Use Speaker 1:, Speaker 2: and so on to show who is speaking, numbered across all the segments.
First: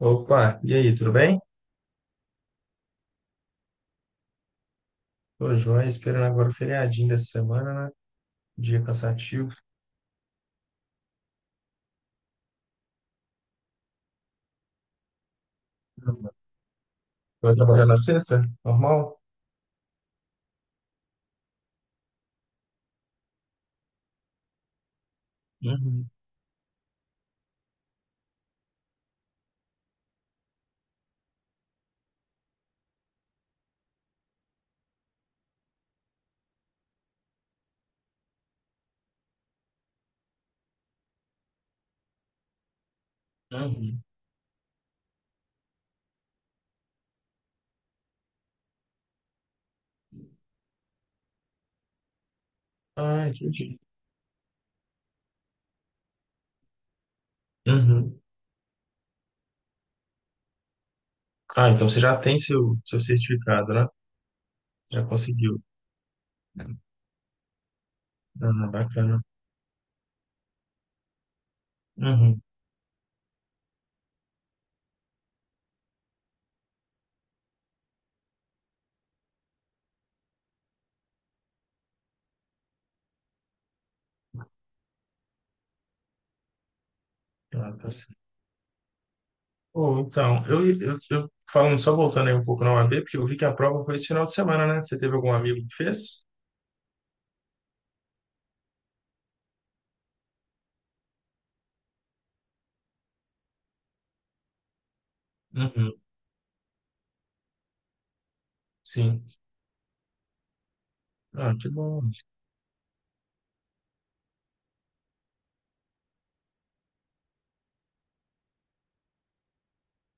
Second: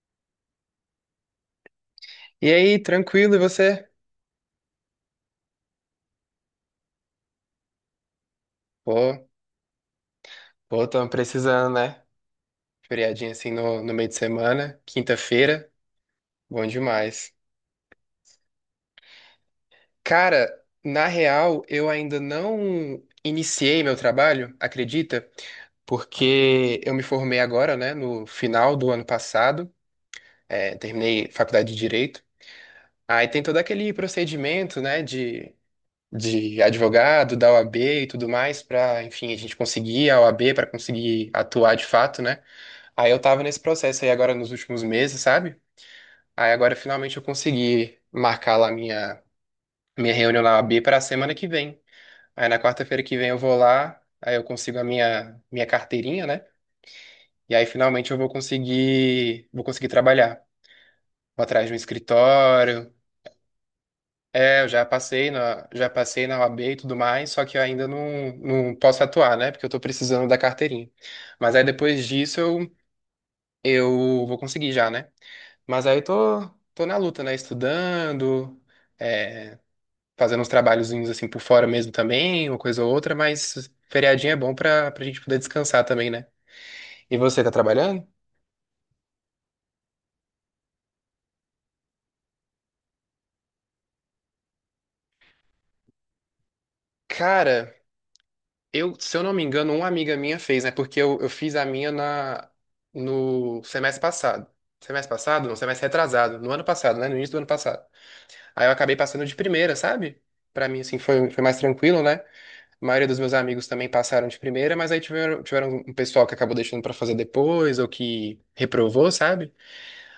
Speaker 1: Opa, e aí, tudo bem?
Speaker 2: E aí, tranquilo, e você?
Speaker 1: Tô joia, esperando agora o feriadinho dessa semana, né? Dia
Speaker 2: Pô,
Speaker 1: cansativo.
Speaker 2: pô, tamo precisando, né? Feriadinha assim no meio de semana, quinta-feira, bom demais.
Speaker 1: Vai trabalhar na sexta? Normal?
Speaker 2: Cara, na real, eu ainda não iniciei meu trabalho, acredita?
Speaker 1: Uhum,
Speaker 2: Porque eu me formei agora, né, no final do ano passado, terminei faculdade de Direito. Aí tem todo aquele procedimento, né, de advogado, da OAB e tudo mais, pra, enfim, a gente conseguir a OAB, pra conseguir atuar de fato, né? Aí eu tava nesse
Speaker 1: uhum.
Speaker 2: processo aí agora nos últimos meses, sabe? Aí agora finalmente eu consegui marcar lá minha reunião na O A B para a semana que vem. Aí na quarta-feira que
Speaker 1: Ah,
Speaker 2: vem eu vou
Speaker 1: entendi.
Speaker 2: lá, aí eu consigo a minha carteirinha, né? E aí finalmente eu
Speaker 1: Uhum.
Speaker 2: vou conseguir trabalhar. Vou atrás
Speaker 1: Ah,
Speaker 2: de um
Speaker 1: então você já tem seu,
Speaker 2: escritório.
Speaker 1: seu certificado, né?
Speaker 2: É, eu já
Speaker 1: Já
Speaker 2: passei
Speaker 1: conseguiu.
Speaker 2: já passei na O A B e tudo mais, só que eu ainda não,
Speaker 1: Ah,
Speaker 2: não posso
Speaker 1: bacana.
Speaker 2: atuar, né? Porque eu tô precisando da carteirinha. Mas aí depois disso
Speaker 1: Uhum.
Speaker 2: eu, eu vou conseguir já, né? Mas aí tô na luta, né? Estudando, é, fazendo uns trabalhozinhos assim por fora mesmo também, uma coisa ou outra, mas feriadinho é bom pra gente poder descansar também, né? E você tá
Speaker 1: Ah, tá
Speaker 2: trabalhando?
Speaker 1: certo. Ou então, eu falando só voltando aí um pouco na UAB, porque eu vi que a prova foi esse final de semana, né? Você teve algum amigo que fez?
Speaker 2: Cara, eu, se eu não me engano, uma amiga minha fez, né? Porque eu fiz a minha no semestre passado. Semestre passado? Não, semestre
Speaker 1: Uhum.
Speaker 2: retrasado. No ano passado, né? No início do ano passado. Aí eu acabei
Speaker 1: Sim.
Speaker 2: passando de primeira, sabe? Pra mim, assim, foi
Speaker 1: Ah,
Speaker 2: mais
Speaker 1: que
Speaker 2: tranquilo,
Speaker 1: bom.
Speaker 2: né? A maioria dos meus amigos também passaram de primeira, mas aí tiveram um pessoal que acabou deixando pra fazer depois ou que reprovou, sabe?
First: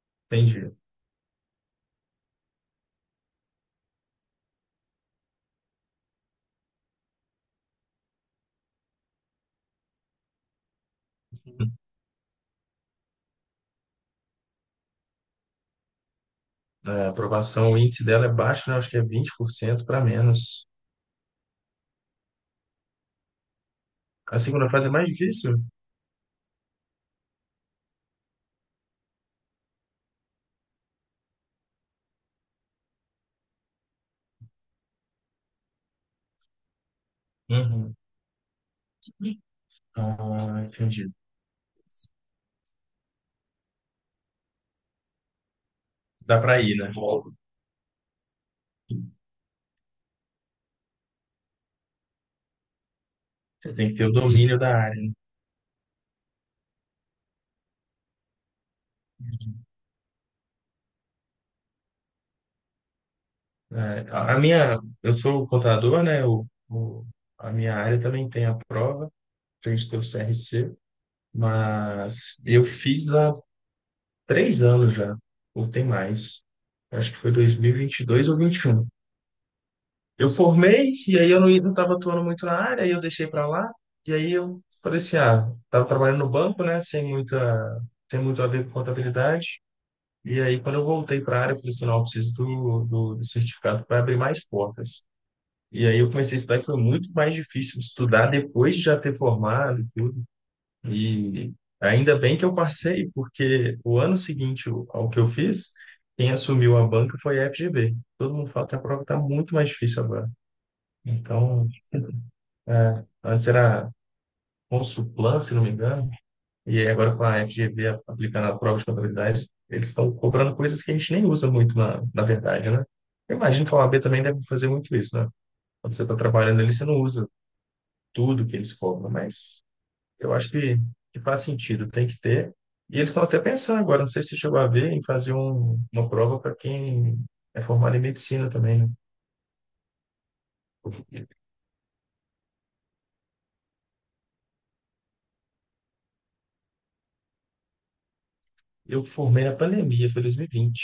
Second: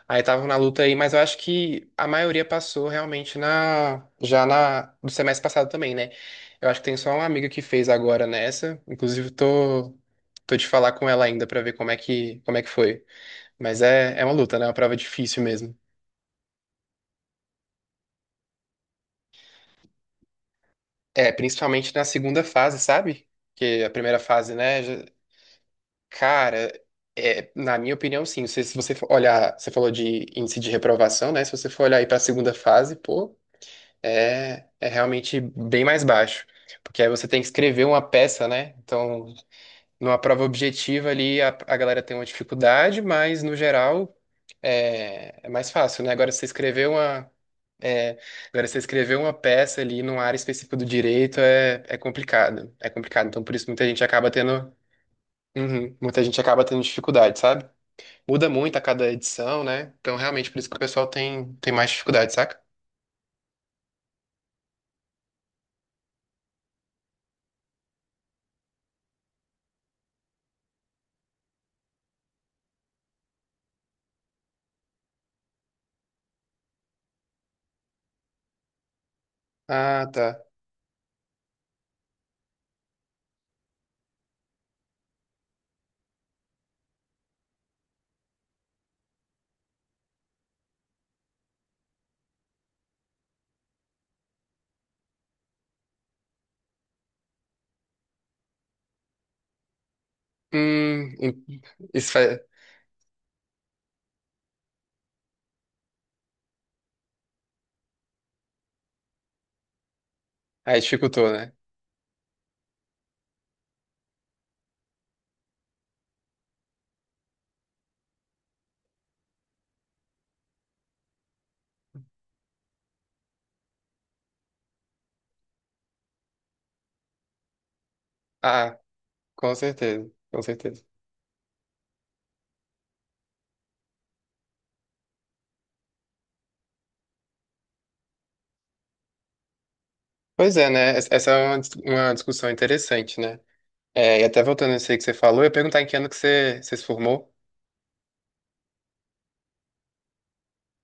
Speaker 2: Aí estavam na
Speaker 1: Entendi.
Speaker 2: luta aí, mas eu acho que a maioria passou realmente na já na do semestre passado também, né? Eu acho que tem só uma amiga que fez agora nessa, inclusive tô de falar com ela ainda pra ver como é que foi. Mas é uma luta, né? É uma prova difícil mesmo.
Speaker 1: A aprovação, o índice dela é baixo, né? Acho que é 20% para menos.
Speaker 2: É, principalmente na segunda fase, sabe? Porque a primeira
Speaker 1: A
Speaker 2: fase,
Speaker 1: segunda
Speaker 2: né,
Speaker 1: fase é
Speaker 2: já-
Speaker 1: mais difícil?
Speaker 2: Cara, é, na minha opinião, sim. Se você for olhar, você falou de índice de reprovação, né? Se você for olhar aí para a segunda fase, pô, é realmente bem mais baixo. Porque aí você tem que escrever
Speaker 1: Uhum.
Speaker 2: uma peça, né? Então,
Speaker 1: Ah,
Speaker 2: numa prova
Speaker 1: entendi.
Speaker 2: objetiva ali, a galera tem uma dificuldade, mas no geral é mais fácil, né? Agora, se
Speaker 1: Dá
Speaker 2: você
Speaker 1: para ir,
Speaker 2: escrever
Speaker 1: né?
Speaker 2: uma. É, agora, se você escrever uma peça ali numa área específica do direito é complicado. É complicado. Então, por isso,
Speaker 1: Você
Speaker 2: muita
Speaker 1: tem que
Speaker 2: gente
Speaker 1: ter o
Speaker 2: acaba
Speaker 1: domínio
Speaker 2: tendo
Speaker 1: da área, né?
Speaker 2: uhum. Muita gente acaba tendo dificuldade, sabe? Muda muito a cada edição, né? Então, realmente, por isso que o pessoal tem mais dificuldade, saca?
Speaker 1: É, a minha, eu sou contador, né? A minha área também tem a prova, tem que ter o CRC, mas eu fiz há 3 anos já, ou tem mais. Acho que foi dois mil e vinte e dois ou vinte e um.
Speaker 2: Ah, tá.
Speaker 1: Eu formei, e aí eu não estava atuando muito na área, aí eu deixei para lá. E aí eu falei assim, ah, estava trabalhando no banco, né, sem muita, sem muito a ver com contabilidade. E aí quando eu voltei para a área, eu falei assim, não, eu preciso do certificado para abrir mais portas. E aí eu comecei a estudar e foi muito mais difícil estudar depois de já ter formado e tudo.
Speaker 2: Hum, hum,
Speaker 1: E
Speaker 2: isso
Speaker 1: ainda bem
Speaker 2: faz...
Speaker 1: que eu passei, porque o ano seguinte ao que eu fiz, quem assumiu a banca foi a FGV. Todo mundo fala que a prova está muito mais difícil agora.
Speaker 2: Aí dificultou, né?
Speaker 1: Então, é, antes era Consulplan, se não me engano, e aí agora com a FGV aplicando a prova de contabilidade, eles estão cobrando coisas que a gente nem usa muito na verdade, né? Eu imagino que a OAB também deve fazer muito isso, né? Quando você está trabalhando ali, você não usa tudo que eles
Speaker 2: Ah,
Speaker 1: cobram, mas eu
Speaker 2: com
Speaker 1: acho que,
Speaker 2: certeza.
Speaker 1: que faz sentido, tem que ter. E eles estão até pensando agora, não sei se você chegou a ver, em fazer uma prova para quem é formado em medicina também, né?
Speaker 2: Pois é, né? Essa é uma, dis- uma discussão interessante, né? É, e até voltando a isso aí que você falou, eu ia perguntar em que ano que você se formou?
Speaker 1: Eu formei na pandemia, foi 2020,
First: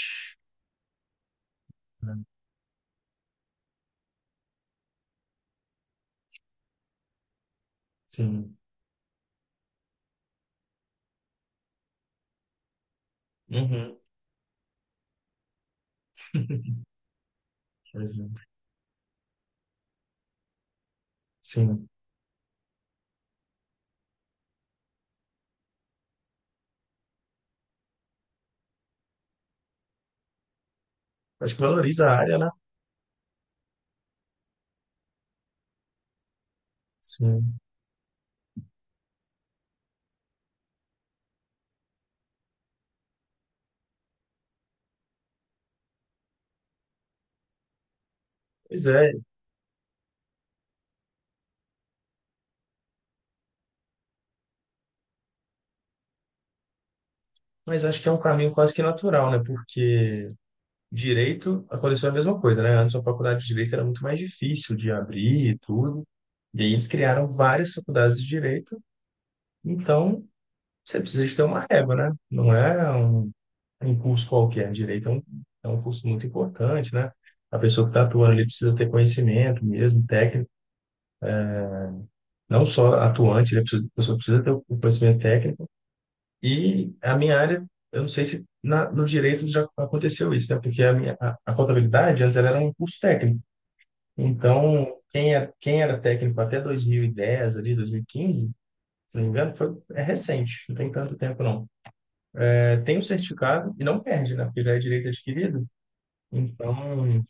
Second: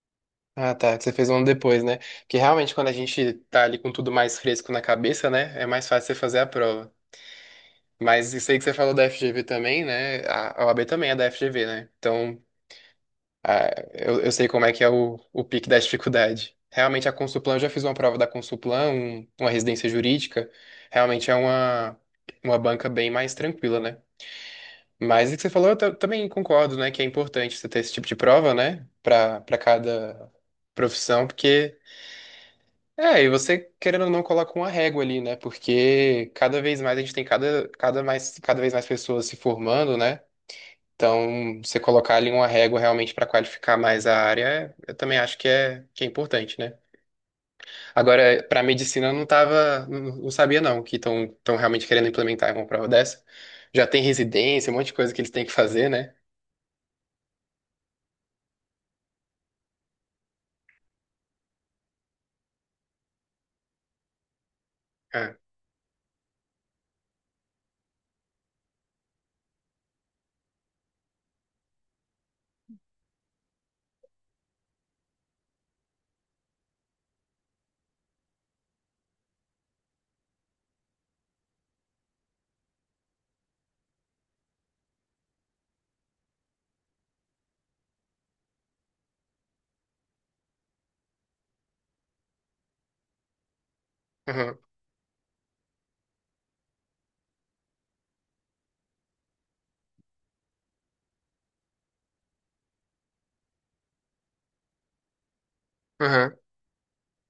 Speaker 2: Ah, tá, que você fez um ano depois, né?
Speaker 1: né?
Speaker 2: Porque realmente quando a gente tá ali com tudo mais fresco na cabeça, né? É mais fácil você fazer a prova. Mas isso
Speaker 1: Sim.
Speaker 2: aí que você falou da FGV também, né? A OAB também é da FGV, né? Então, a-
Speaker 1: Uhum.
Speaker 2: eu sei como é que é o pique da dificuldade. Realmente, a Consulplan, eu já fiz uma prova da Consulplan, um- uma residência jurídica. Realmente é
Speaker 1: Sim.
Speaker 2: uma banca bem mais tranquila, né? Mas o que você falou, eu ta- também concordo, né? Que é importante você ter esse tipo de prova, né? Para cada profissão,
Speaker 1: Acho que
Speaker 2: porque.
Speaker 1: valoriza a área, né?
Speaker 2: É, e você, querendo ou não, coloca uma régua ali, né? Porque cada vez mais a gente tem
Speaker 1: Sim.
Speaker 2: cada vez mais pessoas se formando, né? Então, você colocar ali uma régua realmente para qualificar mais a área, eu também acho que que é importante, né? Agora, para
Speaker 1: Pois
Speaker 2: medicina,
Speaker 1: é,
Speaker 2: eu não tava, não sabia não que estão realmente querendo implementar uma prova dessa. Já tem residência, um monte de coisa que eles têm que fazer, né?
Speaker 1: mas acho que é um caminho quase que natural, né? Porque direito aconteceu a mesma coisa, né? Antes a faculdade de direito era muito mais difícil de
Speaker 2: É.
Speaker 1: abrir e tudo. E aí eles criaram várias faculdades de direito. Então, você precisa de ter uma régua, né? Não é um curso qualquer. Direito é um curso muito importante, né? A pessoa que está atuando ali precisa ter conhecimento mesmo, técnico. Não só atuante, né? A pessoa precisa ter o conhecimento técnico. E a minha área, eu não sei se no direito já aconteceu isso, né? Porque a contabilidade antes ela era um curso técnico.
Speaker 2: Uhum,
Speaker 1: Então, quem era técnico até 2010, ali 2015, se não me engano, foi, é recente, não tem tanto tempo não. É, tem o certificado e não perde, né? Porque já é direito adquirido.
Speaker 2: uhum,
Speaker 1: Então,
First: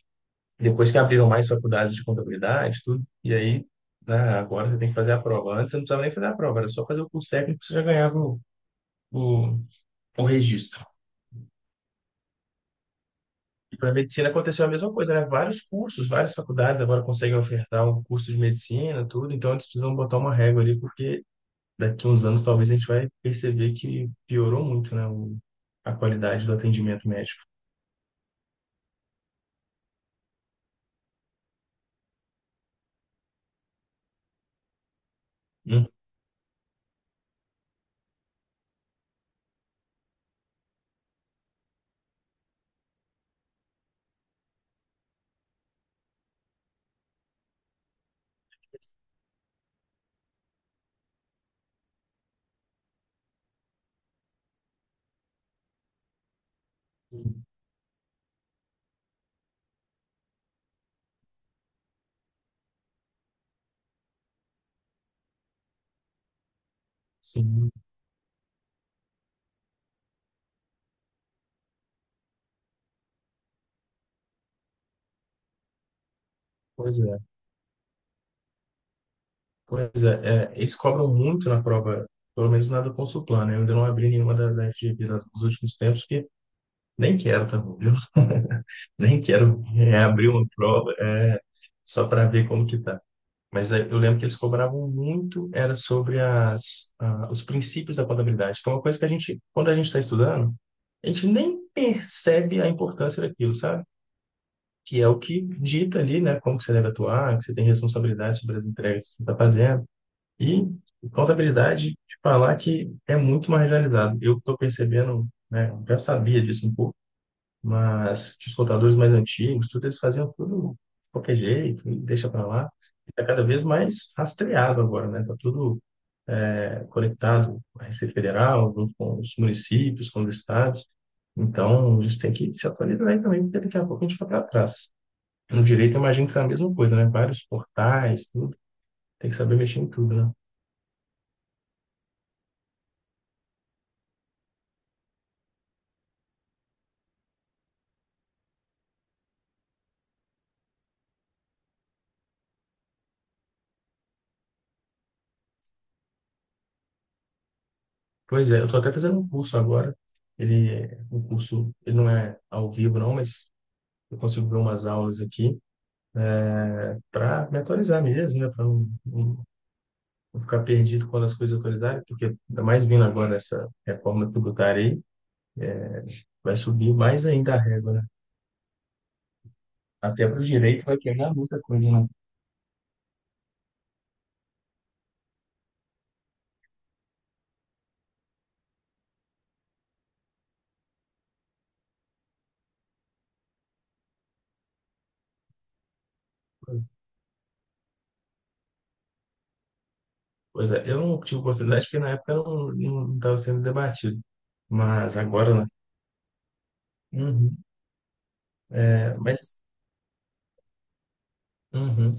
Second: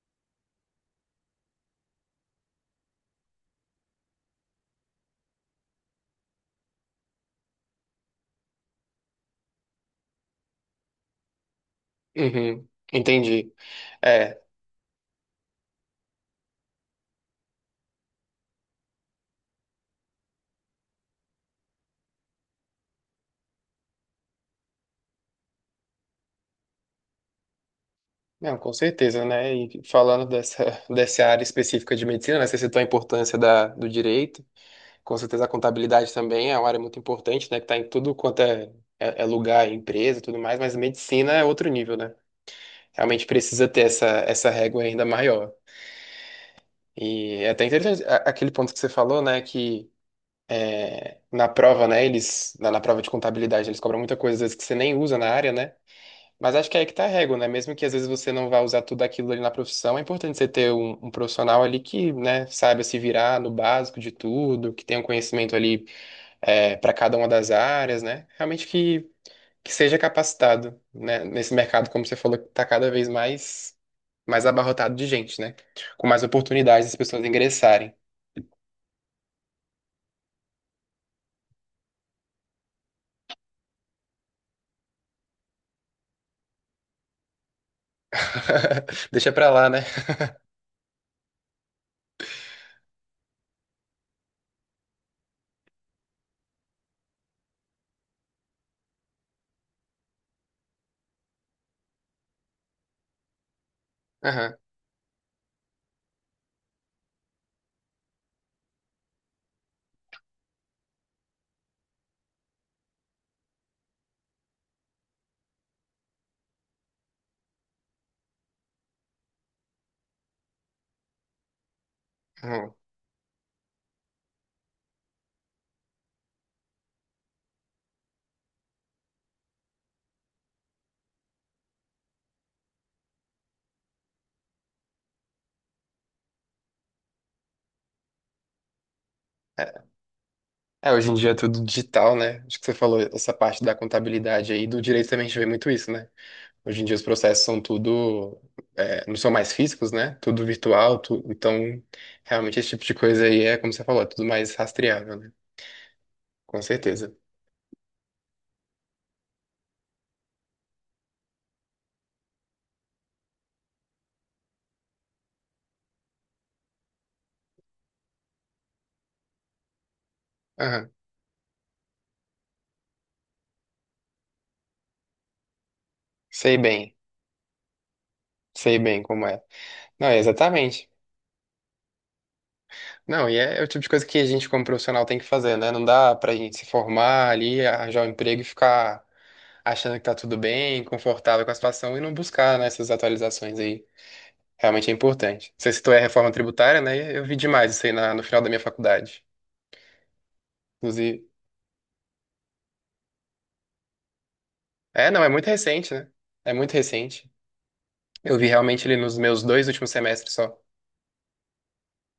Speaker 1: depois que abriram mais faculdades de contabilidade, tudo, e aí, né, agora você tem que fazer a prova. Antes você não precisava nem fazer a prova, era só fazer o curso técnico que você já ganhava o, o registro.
Speaker 2: uhum. Entendi.
Speaker 1: E para medicina
Speaker 2: É,
Speaker 1: aconteceu a mesma coisa, né? Vários cursos, várias faculdades agora conseguem ofertar um curso de medicina, tudo, então eles precisam botar uma régua ali, porque daqui uns anos talvez a gente vai perceber que piorou muito, né? A qualidade do atendimento médico.
Speaker 2: não, com certeza, né? E falando dessa, dessa área específica de medicina, né? Você citou a importância da, do direito. Com certeza a
Speaker 1: Hum,
Speaker 2: contabilidade também é uma área muito importante, né? Que está em tudo quanto é lugar, é empresa, e tudo mais, mas medicina é outro nível, né? Realmente precisa ter essa régua ainda maior. E é até interessante a- aquele ponto que você falou, né? Que é, na prova, né? Eles, na prova de contabilidade, eles cobram muita coisa, às vezes, que você nem usa na área, né? Mas acho que é aí que tá a régua, né? Mesmo que às vezes você não vá usar tudo aquilo ali na profissão, é importante você ter um profissional ali que, né, saiba se virar no básico de tudo, que tenha um conhecimento ali para cada uma das
Speaker 1: Sim,
Speaker 2: áreas, né? Realmente que seja capacitado, né? Nesse mercado, como você falou, que está mais abarrotado de gente, né? Com mais oportunidades das
Speaker 1: pois é.
Speaker 2: pessoas ingressarem.
Speaker 1: Pois é, eles cobram muito na prova, pelo menos na do Consulplan, né? Eu ainda não abri nenhuma da FGV nos últimos tempos, porque nem quero, tá bom, viu? Nem
Speaker 2: Deixa pra
Speaker 1: quero
Speaker 2: lá, né?
Speaker 1: reabrir uma prova, é, só para ver como que tá. Mas eu lembro que eles cobravam muito, era sobre os princípios da contabilidade, que é uma coisa que a gente, quando a gente está estudando, a gente nem percebe a importância daquilo, sabe?
Speaker 2: Aham.
Speaker 1: Que é o que dita ali, né? Como que você deve atuar, que você tem responsabilidade sobre as entregas que você está fazendo. E contabilidade, te falar que é muito mais realizado. Eu estou percebendo, né? Eu já sabia disso um pouco, mas que os contadores mais antigos, tudo eles faziam tudo de qualquer jeito, e deixa para lá.
Speaker 2: Uhum.
Speaker 1: Está cada vez mais rastreado agora, né? Está tudo é, conectado à Receita Federal, junto com os municípios, com os estados. Então, a gente tem que se atualizar aí também, porque daqui a pouco a gente está para trás. No direito, eu imagino que é a mesma coisa, né? Vários portais, tudo. Tem que saber mexer em tudo, né?
Speaker 2: É, hoje em dia é tudo digital, né? Acho que você falou essa parte da contabilidade aí, do direito também a gente vê muito isso, né? Hoje em dia os processos são tudo, não são mais físicos, né? Tudo virtual, tu- então realmente esse tipo de coisa aí é, como você falou, é tudo mais rastreável, né? Com certeza.
Speaker 1: Pois é, eu estou até fazendo um curso agora. Ele, o curso, ele não é ao vivo, não, mas eu consigo ver umas aulas aqui para me atualizar mesmo, né? Para não ficar
Speaker 2: Aham.
Speaker 1: perdido quando as coisas atualizarem, porque ainda mais vindo agora essa reforma tributária aí, vai
Speaker 2: Sei
Speaker 1: subir
Speaker 2: bem,
Speaker 1: mais ainda a régua, né?
Speaker 2: sei bem como é. Não, é
Speaker 1: Até para o direito
Speaker 2: exatamente.
Speaker 1: vai quebrar muita coisa, né?
Speaker 2: Não, e é o tipo de coisa que a gente como profissional tem que fazer, né? Não dá pra gente se formar ali, arranjar um emprego e ficar achando que tá tudo bem, confortável com a situação e não buscar, né, essas atualizações aí. Realmente é importante. Você citou a reforma tributária, né? Eu vi demais isso aí na- no final da minha faculdade.
Speaker 1: Pois é, eu
Speaker 2: Inclusive.
Speaker 1: não tive oportunidade porque na época não estava sendo debatido,
Speaker 2: É,
Speaker 1: mas
Speaker 2: não, é muito
Speaker 1: agora, né?
Speaker 2: recente, né? É muito recente.
Speaker 1: Uhum.
Speaker 2: Eu vi realmente ele
Speaker 1: É,
Speaker 2: nos meus
Speaker 1: mas,
Speaker 2: dois últimos semestres só.
Speaker 1: uhum.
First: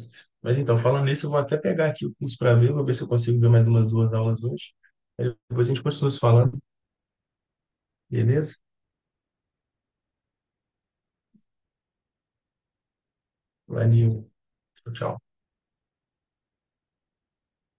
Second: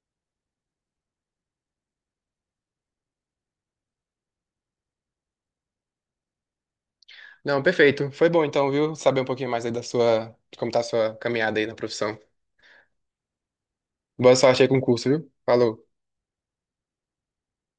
Speaker 1: Mas então, falando nisso, eu vou até pegar aqui o curso para ver, vou ver se eu consigo ver mais umas duas aulas hoje. Aí depois a gente continua se falando,
Speaker 2: Não, perfeito. Foi bom
Speaker 1: beleza?
Speaker 2: então, viu? Saber um pouquinho mais aí da sua, de como tá a sua caminhada aí na profissão.
Speaker 1: Valeu,
Speaker 2: Boa sorte aí com o
Speaker 1: tchau,
Speaker 2: curso,
Speaker 1: tchau.
Speaker 2: viu? Falou.